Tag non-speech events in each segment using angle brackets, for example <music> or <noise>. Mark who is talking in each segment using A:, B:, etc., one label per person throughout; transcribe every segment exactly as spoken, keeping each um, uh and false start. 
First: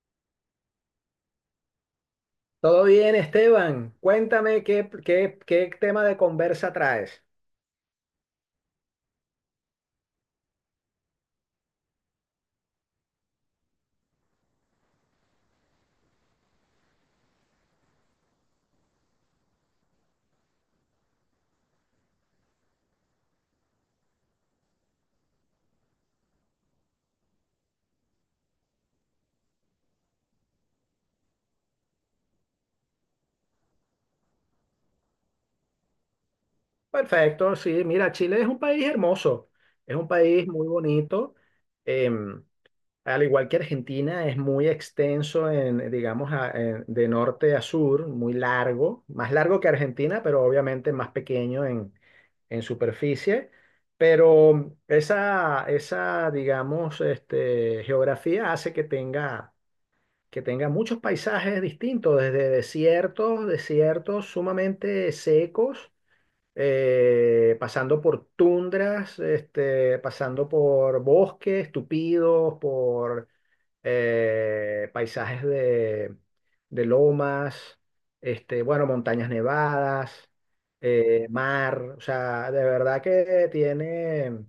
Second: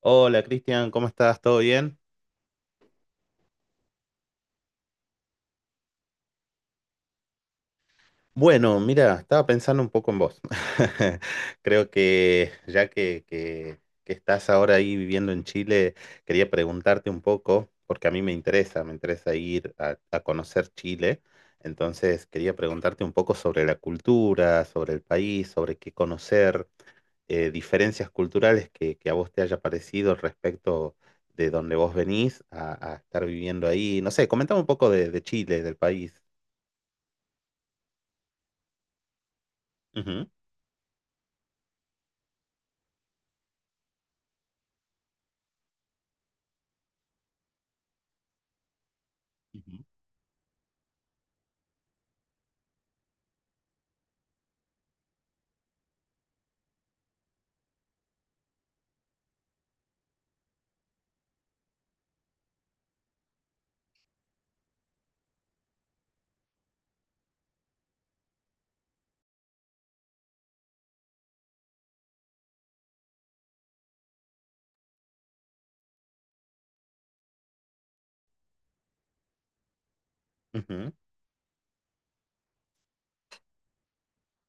A: Hola, Cristian, ¿cómo estás? ¿Todo bien?
B: Todo bien, Esteban. Cuéntame qué, qué, qué tema de conversa traes.
A: Bueno, mira, estaba pensando un poco en vos. <laughs> Creo que ya que, que- que estás ahora ahí viviendo en Chile, quería preguntarte un poco, porque a mí me interesa, me interesa ir a, a conocer Chile. Entonces, quería preguntarte un poco sobre la cultura, sobre el país, sobre qué conocer, eh, diferencias culturales que, que a vos te haya parecido respecto de donde vos venís a, a estar viviendo ahí. No sé, comentame un poco de, de Chile, del país.
B: Perfecto, sí. Mira, Chile es un país hermoso, es un
A: Ujú.
B: país muy bonito. em, Al igual que Argentina, es muy extenso en, digamos, a- en- de norte a sur, muy largo, más largo que
A: Ujú.
B: Argentina, pero obviamente más pequeño en, en superficie, pero esa, esa, digamos, este, geografía hace que tenga que tenga muchos paisajes distintos, desde desiertos, desiertos sumamente secos, eh, pasando por tundras, este, pasando por bosques tupidos, por eh, paisajes de, de lomas, este, bueno, montañas nevadas,
A: Ujú.
B: eh, mar. O sea, de verdad que tiene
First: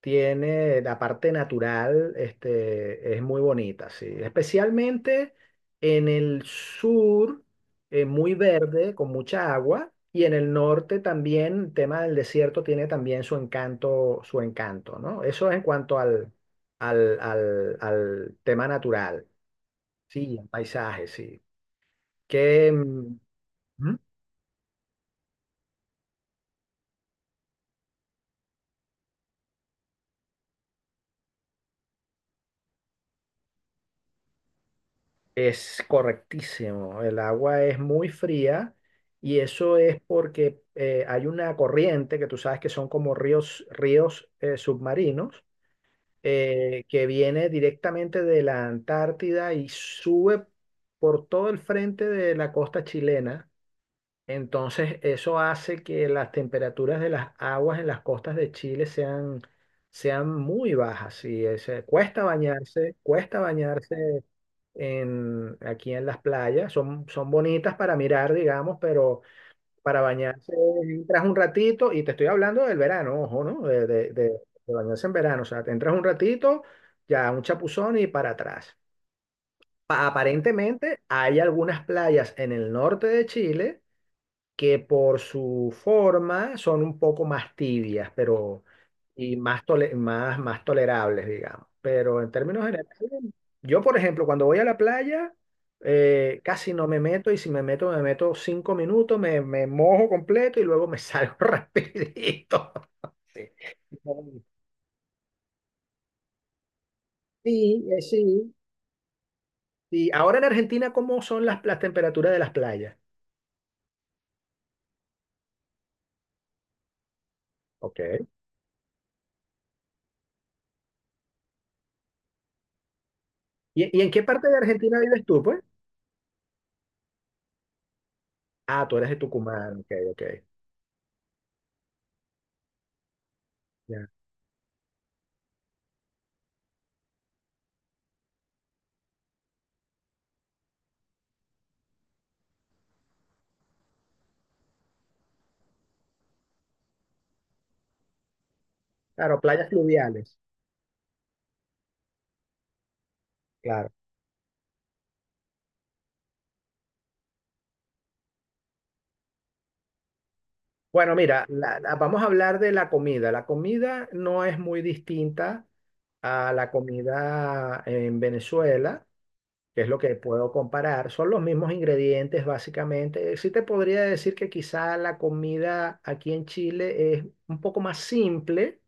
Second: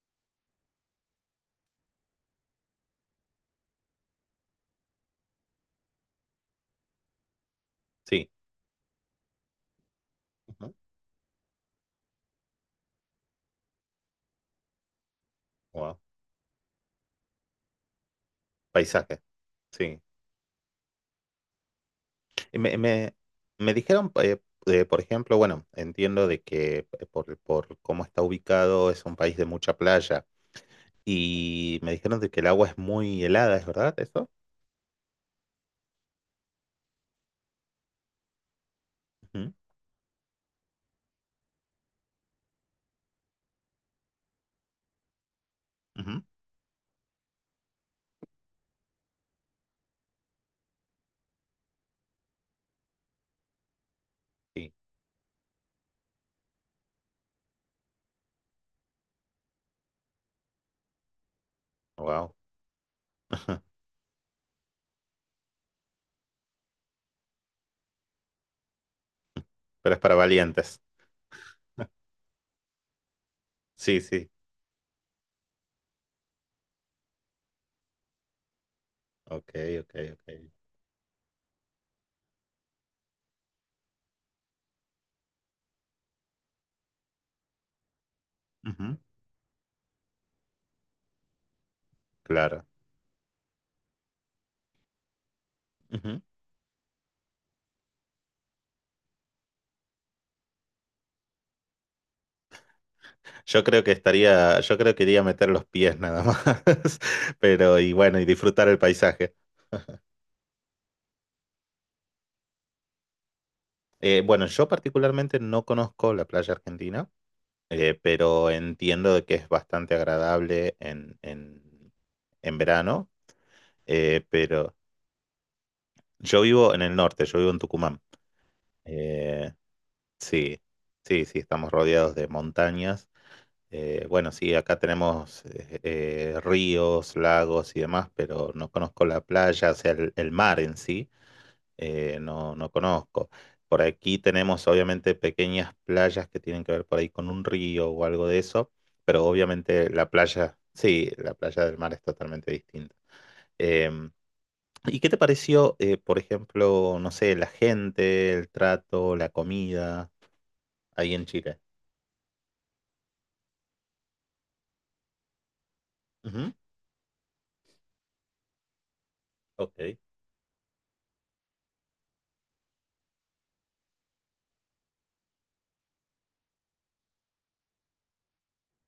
B: tiene la parte natural, este, es muy bonita, sí. Especialmente en el sur, eh,
A: Sí.
B: muy verde, con mucha agua, y en el
A: Ujú.
B: norte también, el tema del desierto tiene también su encanto, su encanto, ¿no? Eso es en
A: Wow.
B: cuanto al, al, al, al tema
A: Paisaje,
B: natural,
A: sí.
B: sí, el paisaje, sí.
A: Y
B: Que,
A: Me, me, me
B: mm,
A: dijeron, eh, eh, por ejemplo, bueno, entiendo de que eh, por, por cómo está ubicado, es un país de mucha playa y me dijeron de que el agua es muy helada, ¿es verdad eso?
B: es correctísimo. El agua es muy fría y
A: Ujú,
B: eso es porque eh, hay una corriente que tú sabes que son como ríos, ríos eh, submarinos
A: ujú.
B: eh, que viene directamente de la Antártida y sube por todo el frente de la costa chilena.
A: Sí,
B: Entonces eso hace que las temperaturas de las aguas en las costas de Chile sean, sean muy bajas. Y es, eh, cuesta
A: wow.
B: bañarse, cuesta
A: <laughs>
B: bañarse en, aquí en las playas. Son, son bonitas para mirar, digamos, pero
A: Pero es
B: para
A: para
B: bañarse
A: valientes.
B: entras un ratito, y te estoy hablando del verano, ojo, ¿no? De,
A: Sí,
B: de,
A: sí.
B: de- de bañarse en verano. O sea, te entras un ratito, ya un chapuzón y para atrás.
A: Ok, ok,
B: Pa-
A: ok.
B: aparentemente hay algunas playas en el norte de Chile que por su forma son un poco más tibias, pero
A: Ujú.
B: y más, tole- más, más tolerables, digamos. Pero en
A: Claro.
B: términos generales, yo, por ejemplo, cuando voy a la playa,
A: Ujú.
B: eh, casi no me meto y si me meto, me meto cinco minutos, me, me mojo completo y luego me salgo <laughs> rapidito. Sí,
A: Yo creo que estaría, yo creo que iría a meter los pies nada más, <laughs> pero
B: sí,
A: y
B: eh,
A: bueno, y
B: sí.
A: disfrutar el paisaje.
B: Sí, ahora en Argentina, ¿cómo son las, las temperaturas de las playas?
A: Eh, bueno, yo particularmente no conozco la playa argentina, eh,
B: Ok.
A: pero entiendo de que es bastante agradable en, en, en verano,
B: ¿Y, y en qué
A: eh,
B: parte de
A: pero
B: Argentina vives tú, pues?
A: yo vivo en el norte, yo vivo en Tucumán.
B: Ah, tú eres de
A: Eh,
B: Tucumán, ok, ok.
A: sí, sí, sí, estamos rodeados de montañas. Eh, bueno, sí, acá tenemos eh, eh, ríos, lagos y demás, pero no conozco la playa, o sea, el, el mar en sí. Eh, no, no conozco. Por aquí tenemos obviamente pequeñas playas que tienen que ver por ahí con un río o algo de eso, pero
B: Claro, playas
A: obviamente la
B: fluviales,
A: playa, sí, la playa del mar es totalmente distinta.
B: claro.
A: Em, ¿Y qué te pareció, eh, por ejemplo, no sé, la gente, el trato, la comida ahí
B: Bueno,
A: en
B: mira,
A: Chile?
B: la- la- vamos a hablar de la comida. La comida no es muy distinta a
A: Ujú.
B: la comida en Venezuela, que es
A: Ok.
B: lo que puedo comparar. Son los mismos ingredientes, básicamente. Sí te podría decir que quizá la comida aquí en Chile es un poco más simple,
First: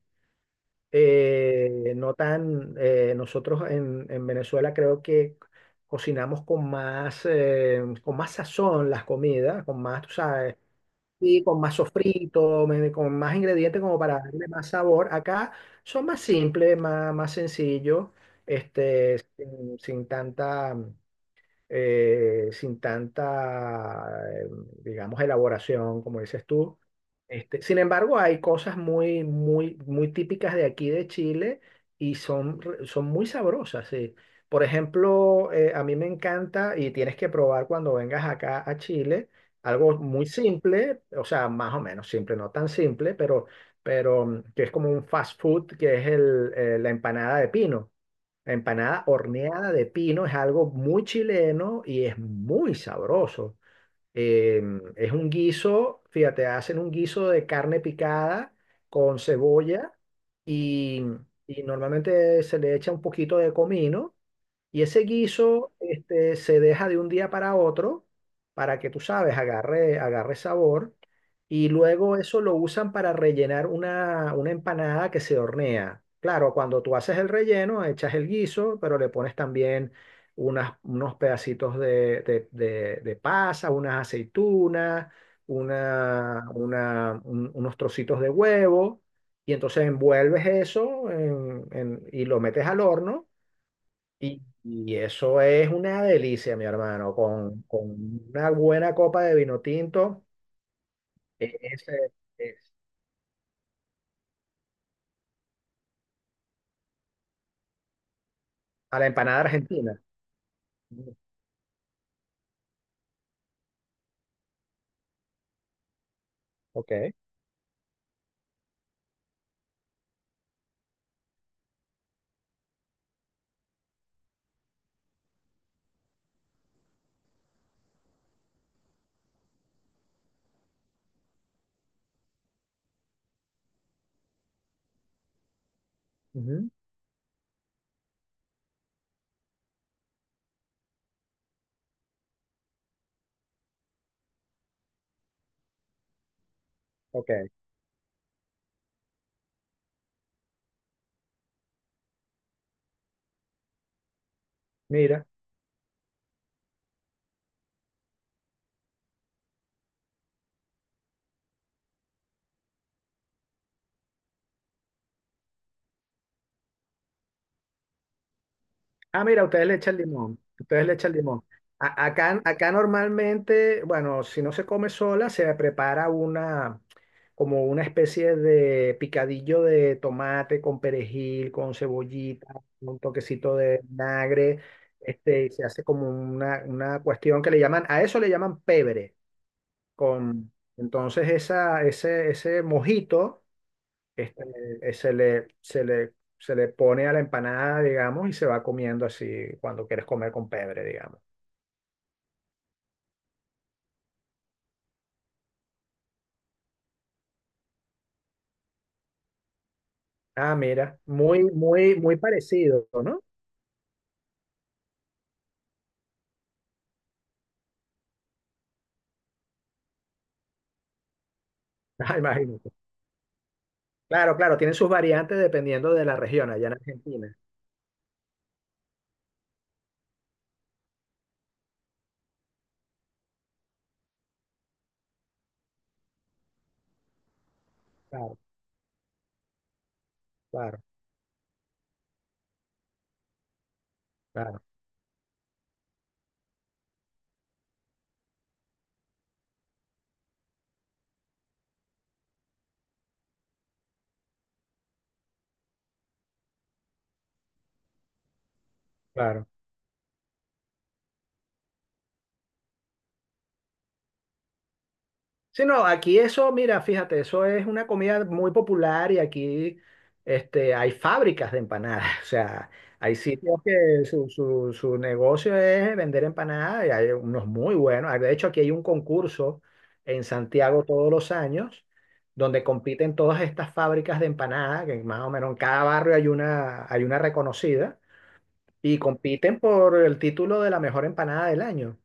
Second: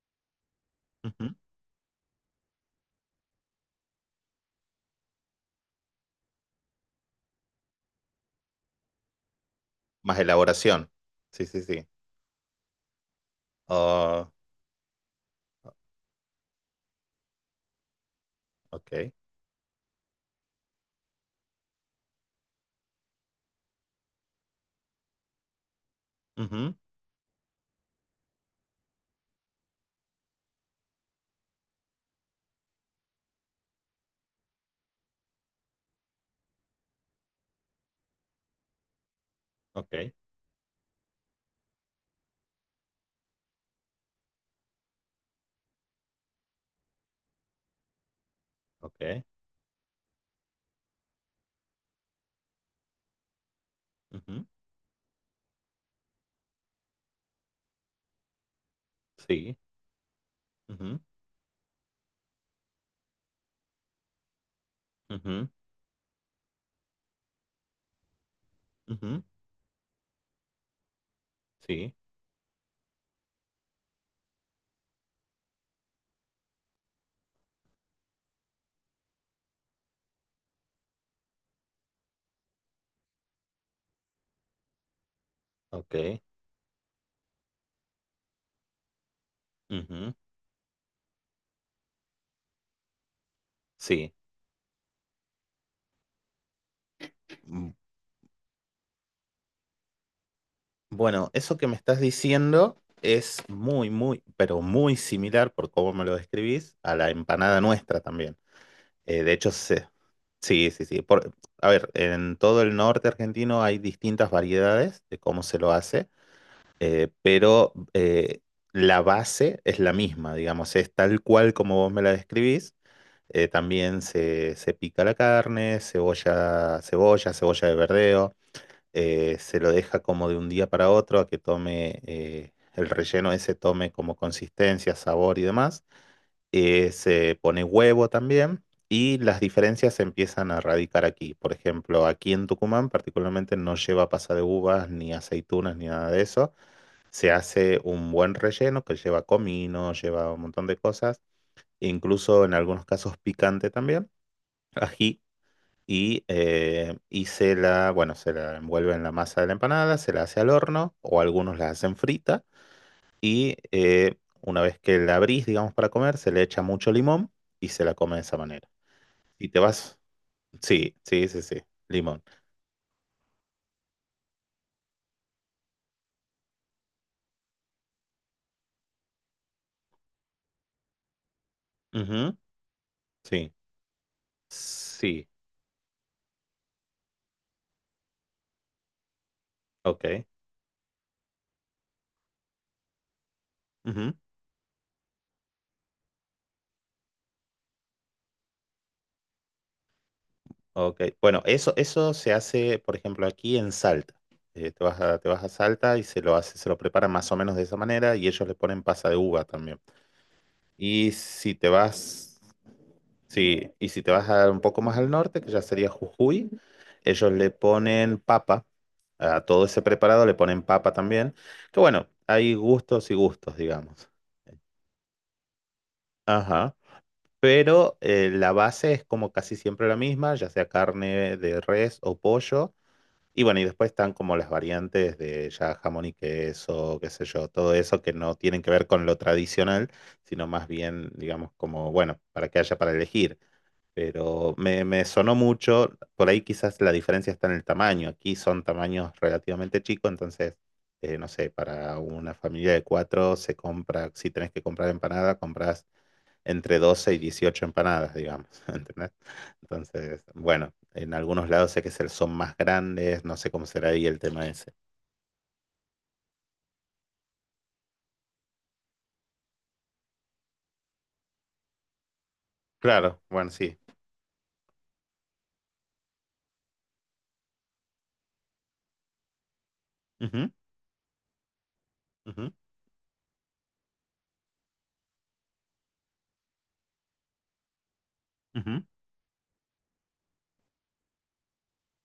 A: Ujú.
B: eh, no tan... eh, nosotros en, en Venezuela creo que cocinamos con más, eh, con más sazón las comidas, con más, tú
A: Más
B: sabes.
A: elaboración.
B: Sí,
A: Sí,
B: con
A: sí,
B: más
A: sí.
B: sofrito, me- con más ingredientes como para
A: Ah,
B: darle más sabor. Acá son más simples, más, más sencillos,
A: ok.
B: este, sin, sin tanta, eh, sin tanta, eh, digamos, elaboración, como dices
A: Ujú.
B: tú. Este, sin embargo, hay cosas muy, muy, muy típicas de aquí de Chile y son, re- son muy sabrosas, sí. Por ejemplo, eh, a mí me encanta y tienes que probar cuando vengas acá a Chile algo
A: Ok.
B: muy simple, o sea, más o menos simple, no tan simple, pero, pero mm, que es como un fast food, que es el, eh, la empanada de pino. La empanada
A: Ok.
B: horneada de pino es algo muy chileno y es muy sabroso.
A: Ujú.
B: Em, es un guiso, fíjate, hacen un guiso de carne picada con
A: Sí.
B: cebolla
A: Ujú.
B: y, y normalmente se le echa un poquito de comino y ese
A: Ujú.
B: guiso, este, se deja de un día para otro para que tú
A: Ujú.
B: sabes, agarre, agarre sabor. Y
A: Sí.
B: luego eso lo usan para rellenar una, una empanada que se hornea. Claro, cuando tú haces el relleno, echas el guiso, pero le pones también unas, unos pedacitos de, de, de- de pasa, unas aceitunas,
A: Ok.
B: una, una- un- unos trocitos de huevo. Y entonces
A: Ujú.
B: envuelves eso en- en- y lo metes al horno
A: Sí.
B: y, y eso es una delicia, mi hermano, con,
A: Mm.
B: con una buena copa de vino tinto,
A: Bueno, eso
B: eh,
A: que me
B: es,
A: estás
B: eh, es
A: diciendo es muy, muy, pero muy similar por cómo me lo describís a la empanada nuestra también.
B: a la
A: Eh, de
B: empanada
A: hecho, se-
B: argentina.
A: sí, sí, sí.
B: Mm,
A: Por, a ver, en todo el norte argentino hay distintas variedades de cómo se lo hace,
B: ok,
A: eh, pero eh, la base es la misma, digamos, es tal cual como vos me la describís. Eh, también se, se pica la carne, cebolla, cebolla, cebolla de verdeo. Eh, se lo deja como de un día para otro a que tome eh, el relleno ese, tome como consistencia, sabor y demás.
B: ujú,
A: Eh, se pone huevo también y las diferencias se empiezan a radicar aquí. Por ejemplo, aquí en Tucumán particularmente no lleva pasa de uvas ni aceitunas ni nada de eso.
B: ok,
A: Se hace un buen relleno que lleva comino, lleva un montón de cosas, incluso en algunos casos picante también, ají,
B: mira.
A: y, eh, y se la, bueno, se la envuelve en la masa de la empanada, se la hace al horno, o algunos la hacen frita, y eh, una vez que la abrís, digamos, para comer, se le echa mucho limón y se la come de esa manera.
B: Ah, mira,
A: Y te
B: ustedes le echan
A: vas,
B: limón, ustedes le
A: sí,
B: echan
A: sí, sí,
B: limón.
A: sí,
B: A-
A: limón.
B: acá, acá normalmente, bueno, si no se come sola, se prepara una, como una especie de picadillo de tomate con perejil, con
A: Ujú,
B: cebollita, un
A: sí,
B: toquecito de vinagre,
A: sí,
B: este, y se hace como una, una cuestión que le llaman, a eso le llaman pebre,
A: ok.
B: con, entonces esa, ese, ese mojito
A: Ujú,
B: este, eh, se le, se le, se le pone a la empanada, digamos, y se va comiendo así cuando quieres comer con pebre,
A: ok.
B: digamos.
A: Bueno, eso, eso se hace, por ejemplo, aquí en Salta. Eh, te vas a, te vas a Salta y se lo hace, se lo preparan más o menos de esa manera, y ellos le ponen pasa de uva también.
B: Ah, mira,
A: Y
B: muy,
A: si te
B: muy, muy
A: vas,
B: parecido, ¿no? <laughs>
A: sí, y si te vas a un poco más al norte, que ya sería Jujuy, ellos le ponen papa, a todo ese preparado le ponen papa también, que bueno,
B: Ah,
A: hay
B: imagínate.
A: gustos y gustos, digamos.
B: Claro, claro, tienen sus variantes dependiendo de la región allá en
A: Ajá.
B: Argentina.
A: Pero eh, la base es como casi siempre la misma, ya sea carne de res o pollo. Y bueno, y después están como las variantes de ya jamón y queso, qué sé yo, todo eso que no
B: Claro,
A: tienen que ver con lo tradicional, sino más
B: claro,
A: bien, digamos, como, bueno, para que haya para elegir. Pero
B: claro,
A: me, me sonó mucho. Por ahí quizás la diferencia está en el tamaño. Aquí son tamaños relativamente chicos, entonces, eh, no sé, para una familia de cuatro se compra, si tenés que comprar empanada, compras entre doce y dieciocho empanadas, digamos, <laughs> ¿entendés?
B: claro.
A: Entonces, bueno, en algunos lados sé que se- son más grandes, no sé cómo será ahí el tema ese.
B: Sí, no, aquí eso, mira, fíjate, eso es una comida muy popular y aquí este, hay fábricas de empanadas. <laughs> O sea, hay
A: Claro, bueno,
B: sitios
A: sí.
B: que su, su, su negocio es vender empanadas y hay unos muy buenos. De hecho, aquí hay un concurso en
A: Ujú,
B: Santiago todos los años
A: ujú,
B: donde compiten todas estas fábricas de empanadas, que más o menos en cada barrio hay una, hay una reconocida.
A: ujú.
B: Y compiten por el título de la mejor empanada del año.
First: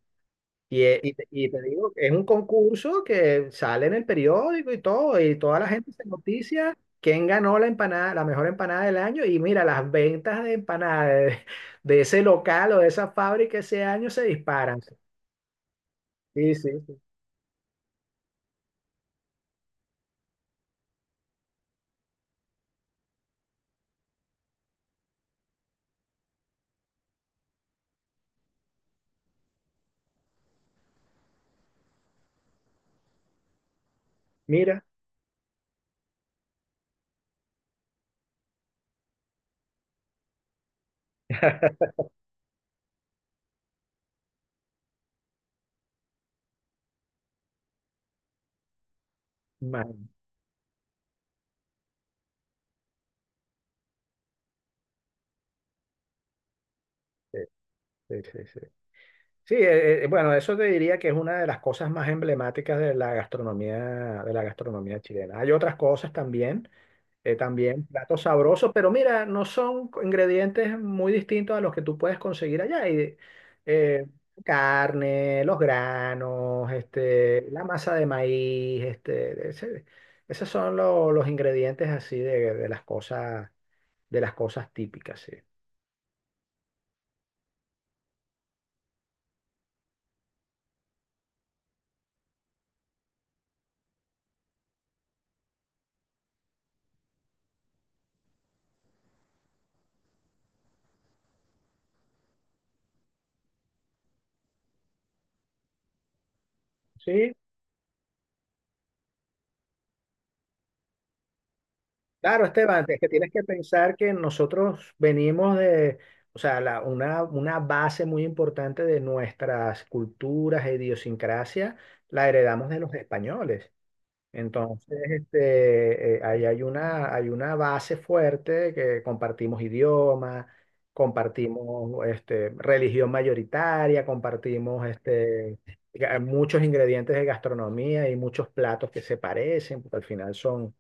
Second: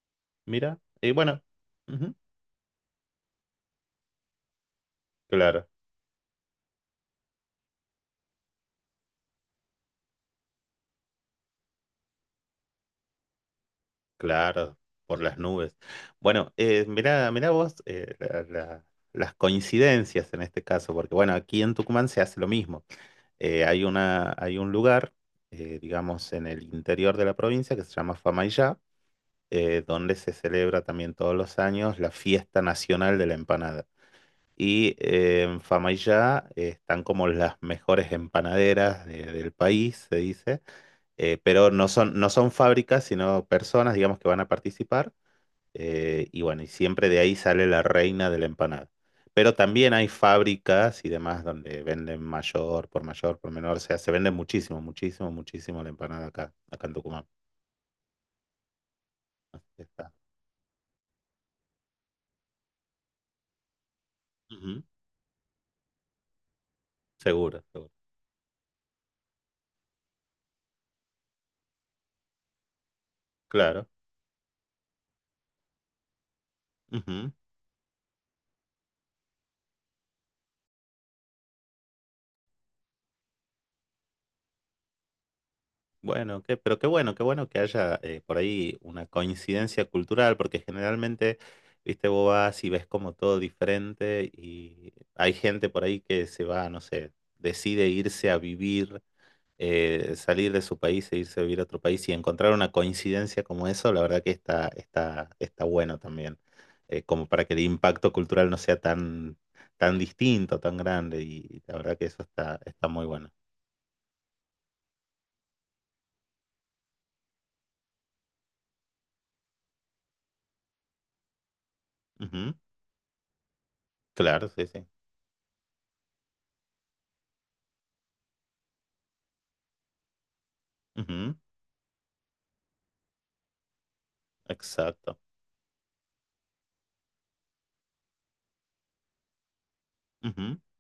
A: Mira,
B: Y, e-
A: y
B: y, te
A: bueno,
B: y te digo, es
A: ujú,
B: un concurso que sale en el periódico y todo, y toda
A: claro.
B: la gente se noticia quién ganó la empanada, la mejor empanada del año. Y mira, las ventas de empanadas de, <laughs> de ese local o de esa fábrica ese año se
A: Claro,
B: disparan.
A: por las nubes. Bueno,
B: Sí, sí,
A: eh,
B: sí.
A: mirá, mirá vos eh, la- la- las coincidencias en este caso, porque bueno, aquí en Tucumán se hace lo mismo. Eh, hay una, hay un lugar, eh, digamos, en el interior de la provincia, que se llama Famaillá, eh, donde se celebra también todos los años la fiesta nacional de la empanada.
B: Mira,
A: Y eh, en Famaillá eh, están como las mejores empanaderas de- del país, se dice, eh, pero no son, no son fábricas, sino personas, digamos, que van a participar, eh, y bueno, y siempre de ahí sale la reina de la empanada. Pero también hay
B: man,
A: fábricas y demás donde venden mayor, por mayor, por menor. O sea, se vende muchísimo, muchísimo, muchísimo la empanada acá, acá en Tucumán.
B: sí, sí, sí, sí. Sí,
A: Así que
B: eh, eh,
A: está.
B: bueno, eso te diría que es una de las cosas más emblemáticas de la gastronomía, de la
A: Ujú.
B: gastronomía chilena. Hay otras cosas también. Eh,
A: Seguro,
B: también
A: seguro.
B: platos sabrosos, pero mira, no son ingredientes muy distintos a los que tú puedes conseguir allá. Y,
A: Claro.
B: eh, carne, los granos,
A: Ujú.
B: este, la masa de maíz, este, ese- esos son lo- los ingredientes así de, de las cosas, de las cosas típicas, sí.
A: Bueno, qué, pero qué bueno, qué bueno que haya eh, por ahí una coincidencia cultural, porque generalmente, viste, vos vas y ves como todo diferente, y hay gente por ahí que se va, no sé, decide irse a vivir, eh, salir de su país e irse a vivir a otro país, y encontrar una coincidencia como eso, la verdad que está, está, está bueno también, eh, como
B: Sí,
A: para que el impacto cultural no sea tan, tan distinto, tan grande, y la verdad que eso
B: claro,
A: está,
B: Esteban,
A: está
B: es
A: muy
B: que
A: bueno.
B: tienes que pensar que nosotros venimos de, o sea, la- una, una base muy importante de nuestras culturas e idiosincrasia la
A: Ujú.
B: heredamos de los españoles.
A: Claro, sí, sí.
B: Entonces, este, eh, ahí hay una, hay una base fuerte que compartimos idioma,
A: Ujú.
B: compartimos este, religión mayoritaria, compartimos
A: Exacto.
B: este, ga- muchos ingredientes de gastronomía y muchos platos que se parecen, porque al final
A: Ujú.
B: son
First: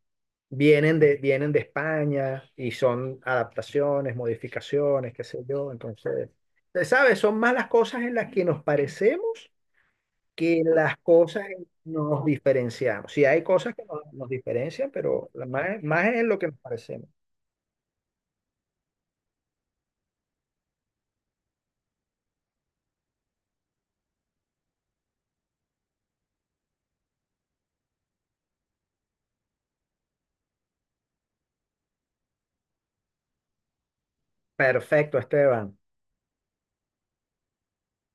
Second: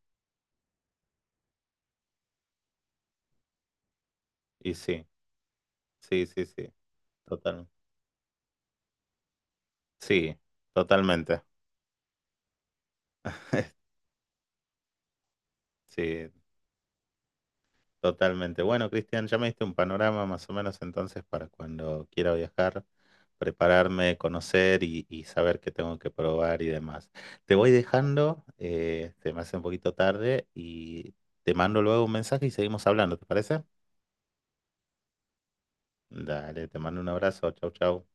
B: vienen de, vienen de España y son adaptaciones,
A: Y sí,
B: modificaciones, qué sé yo.
A: sí,
B: Entonces,
A: sí, sí,
B: eh, ¿sabes? Son más las
A: total.
B: cosas en las que nos parecemos
A: Sí,
B: que las
A: totalmente.
B: cosas en que nos diferenciamos. Sí, hay cosas que nos, nos diferencian, pero la- más, más es en
A: Sí.
B: lo que nos parecemos.
A: Totalmente. Bueno, Cristian, ya me diste un panorama más o menos, entonces, para cuando quiera viajar, prepararme, conocer y, y saber qué tengo que probar y demás. Te voy dejando, eh, se me hace un poquito tarde, y te mando luego un mensaje y seguimos hablando, ¿te parece?
B: Perfecto, Esteban.
A: Dale, te mando un abrazo, chau, chau.